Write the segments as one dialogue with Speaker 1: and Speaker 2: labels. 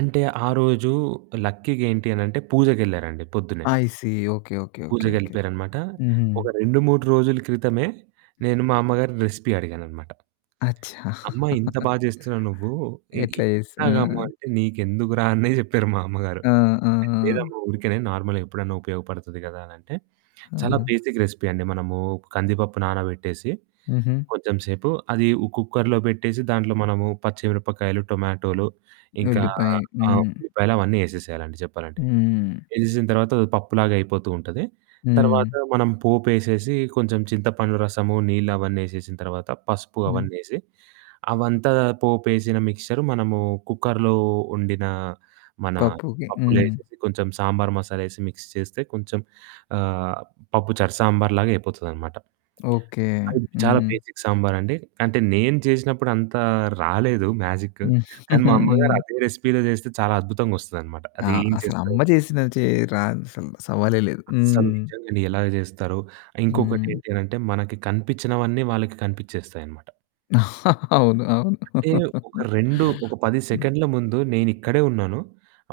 Speaker 1: అంటే, ఆ రోజు లక్కీగా ఏంటి అనంటే, పూజకెళ్లారండి పొద్దున్నే.
Speaker 2: I see. Okay. Okay. Okay. Okay.
Speaker 1: పూజకెళ్ళిపోయారన్నమాట
Speaker 2: హుహు.
Speaker 1: ఒక 2, 3 రోజుల క్రితమే, నేను మా అమ్మగారిని రెసిపీ అడిగానన్నమాట.
Speaker 2: అచ్చా!
Speaker 1: అమ్మా ఇంత బాగా చేస్తున్నావు నువ్వు, ఎ ఇ
Speaker 2: ఎట్లా చేస్ ఆ!
Speaker 1: ఎలాగమ్మా అంటే, "నీకెందుకురా" అనే చెప్పారు మా అమ్మగారు.
Speaker 2: ఆ! ఆ! ఆ!
Speaker 1: లేదమ్మా ఊరికేనే నార్మల్‌గా ఎప్పుడైనా ఉపయోగపడుతుంది కదా! అనంటే. చాలా
Speaker 2: ఆహా!
Speaker 1: బేసిక్ రెసిపీ అండి మనము కందిపప్పు నానబెట్టేసి,
Speaker 2: హుహు.
Speaker 1: కొంచెంసేపు అది ఓ కుక్కర్లో పెట్టేసి, దాంట్లో మనము పచ్చి మిరపకాయలు, టొమాటోలు ఇంకా
Speaker 2: ఉల్లిపాయి.
Speaker 1: ఆహ్,
Speaker 2: హ్మ్.
Speaker 1: ఉల్లిపాయలు అవన్నీ ఏసేసేయాలండి చెప్పాలంటే.
Speaker 2: హ్మ్.
Speaker 1: ఏసేసిన తర్వాత, అది పప్పులాగా అయిపోతూ ఉంటది. తర్వాత
Speaker 2: హ్మ్.
Speaker 1: మనం పోపేసేసి, కొంచెం చింతపండు రసము, నీళ్లు అవన్నీ ఏసేసిన తర్వాత పసుపు
Speaker 2: హ్మ్.
Speaker 1: అవన్నీ ఏసి అవంతా పోపేసేసిన మిక్సెచర్ మనము కుక్కర్లో వండిన మన
Speaker 2: పప్పుకి.
Speaker 1: పప్పులో
Speaker 2: హ్మ్.
Speaker 1: ఎసేసి, కొంచెం సాంబార్ మసాలా ఎసి మిక్స్ చేస్తే, కొంచెం ఆహ్, పప్పు చారు సాంబార్ లాగా అయిపోతదనమాట.
Speaker 2: ఓకే.
Speaker 1: అది చాలా
Speaker 2: హ్మ్.
Speaker 1: బేసిక్ సాంబారండి. అంటే నేను చేసినప్పుడు అంత రాలేదు మ్యాజిక్కు. కానీ మా
Speaker 2: హ్మ్.
Speaker 1: అమ్మగారదే రెసిపీ‌లో చేస్తే చాలా అద్భుతంగొస్తదన్నమాట.
Speaker 2: ఆ!
Speaker 1: అది ఏం చేస్తారు.
Speaker 2: అసలమ్మ చేసిన చే రాదసలు. సవాలే లేదు.
Speaker 1: అసలు
Speaker 2: హ్మ్.
Speaker 1: నిజంగండి ఎలాగ చేస్తారో. ఇంకొకటి
Speaker 2: హ్మ్.
Speaker 1: ఏంటనంటే, మనకి కనిపించినవన్నీ వాళ్ళకి కనిపించేస్తాయన్నమాట.
Speaker 2: అవును. అవును.
Speaker 1: అంటే, ఒక 2 ఒక 10
Speaker 2: హ్మ్.
Speaker 1: సెకండ్ల ముందు నేనిక్కడే ఉన్నాను.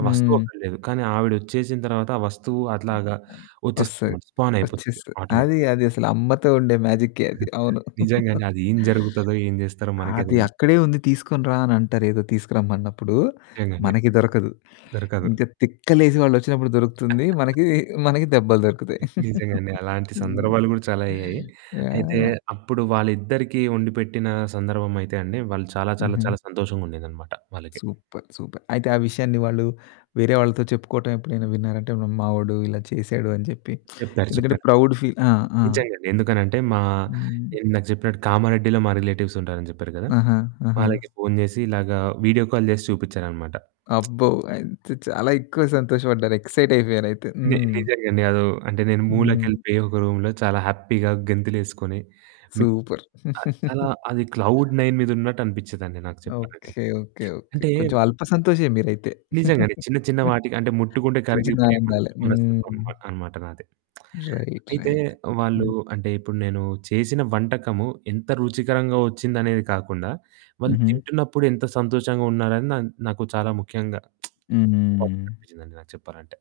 Speaker 1: ఆ వస్తువు
Speaker 2: హ్మ్.
Speaker 1: అక్కడ లేదు. కానీ ఆవిడొచ్చేసిన తర్వాత, ఆ వస్తువు
Speaker 2: హ్మ్.
Speaker 1: అట్లాగా
Speaker 2: అయ్ వస్తది.
Speaker 1: వచ్చేస్తుందన్నమాట స్పానయిపోతుంది
Speaker 2: వచ్చేస్తది.
Speaker 1: ఆటోమేటిక్
Speaker 2: అది అదసలు అమ్మతో ఉండే మ్యాజికే అది. అవును.
Speaker 1: నిజంగానే అది ఏం జరుగుతదో, ఏం చేస్తారో మనకే
Speaker 2: అది
Speaker 1: తెలిదు.
Speaker 2: అక్కడే ఉంది తీసుకొని రా అని అంటారు ఏదో తీసుకురమ్మన్నప్పుడు,
Speaker 1: నిజంగండి.
Speaker 2: మనకి దొరకదు.
Speaker 1: దొరకదు.
Speaker 2: ఇంకా తిక్కలేసి వాళ్ళొచ్చినప్పుడు దొరుకుతుంది. మనకి మనకి దెబ్బలు దొరుకుతాయి.
Speaker 1: నిజంగండి. అలాంటి
Speaker 2: హ్మ్.
Speaker 1: సందర్భాలు కూడా చాలా అయ్యాయి.
Speaker 2: యాహ్!
Speaker 1: అయితే
Speaker 2: యాహ్!
Speaker 1: అప్పుడు వాళ్ళిద్దరికీ వండిపెట్టిన సందర్భం అయితే అండి, వాళ్ళు చాలా, చాలా,
Speaker 2: హుహు.
Speaker 1: చాలా సంతోషంగా ఉండేదన్నమాట వాళ్ళకి.
Speaker 2: Super, super. అయితే, ఆ విషయాన్ని వాళ్ళు వేరే వాళ్ళతో చెప్పుకోవటం ఎప్పుడైనా విన్నారంటే, మా ఓడు ఇలా చేసాడు అని చెప్పి,
Speaker 1: చెప్పారు,
Speaker 2: ఎందుకంటే
Speaker 1: చెప్పారు.
Speaker 2: ప్రౌడ్ ఫీల్ ఆ! ఆ!
Speaker 1: నిజంగా. ఎందుకనంటే మా
Speaker 2: హ్మ్.
Speaker 1: నేను ఇందాక చెప్పినట్టు కామారెడ్డిలో మా రిలేటివ్స్ ఉంటారు అని చెప్పారు కదా!
Speaker 2: ఆహా! ఆహా!
Speaker 1: వాళ్ళకి ఫోను చేసి ఇలాగ వీడియో కాల్ చేసి చూపించారన్నమాట.
Speaker 2: అబ్బో! అయితే చాలా ఎక్కువ సంతోషపడ్డారు ఎక్సైట్ అయిపోయారయితే.
Speaker 1: నె
Speaker 2: హ్మ్.
Speaker 1: నిజంగండి. అది ఓహ్! అంటే నేను
Speaker 2: హ్మ్.
Speaker 1: మూలకెళ్ళిపోయి ఒక రూమ్‌లో చాలా హ్యాపీ‌గా, గెంతులేసుకొని మి
Speaker 2: సూపర్.
Speaker 1: అది చాలా అది క్లౌడ్ నైన్ మీద ఉన్నట్టు అనిపిచ్చేదండి నాకు చెప్పలంటే.
Speaker 2: ఓకే. ఓకే. ఓకే.
Speaker 1: అంటే
Speaker 2: కొంచెం అల్ప సంతోషే మీరైతే.
Speaker 1: నిజంగానే చిన్న, చిన్న వాటికి అంటే ముట్టుకుంటే
Speaker 2: చిన్న, చిన్న
Speaker 1: కరిగిపోయే మనసు
Speaker 2: ఆనందాలే.
Speaker 1: మనస్తత్వం
Speaker 2: హ్మ్.
Speaker 1: ఉన్నమాట అన్నమాట నాది.
Speaker 2: రైట్,
Speaker 1: అయితే
Speaker 2: రైట్.
Speaker 1: వాళ్ళు
Speaker 2: హ్మ్.
Speaker 1: అంటే, ఇప్పుడు నేను చేసిన వంటకము ఎంత రుచికరంగా వచ్చిందనేది కాకుండా, వాళ్ళు
Speaker 2: హుహు.
Speaker 1: తింటున్నప్పుడు ఎంత సంతోషంగా ఉన్నారని నన్ నాకు చాలా ముఖ్యంగా బాధ్యత
Speaker 2: హ్మ్.
Speaker 1: కనిపించిందండి నాకు చెప్పాలంటే.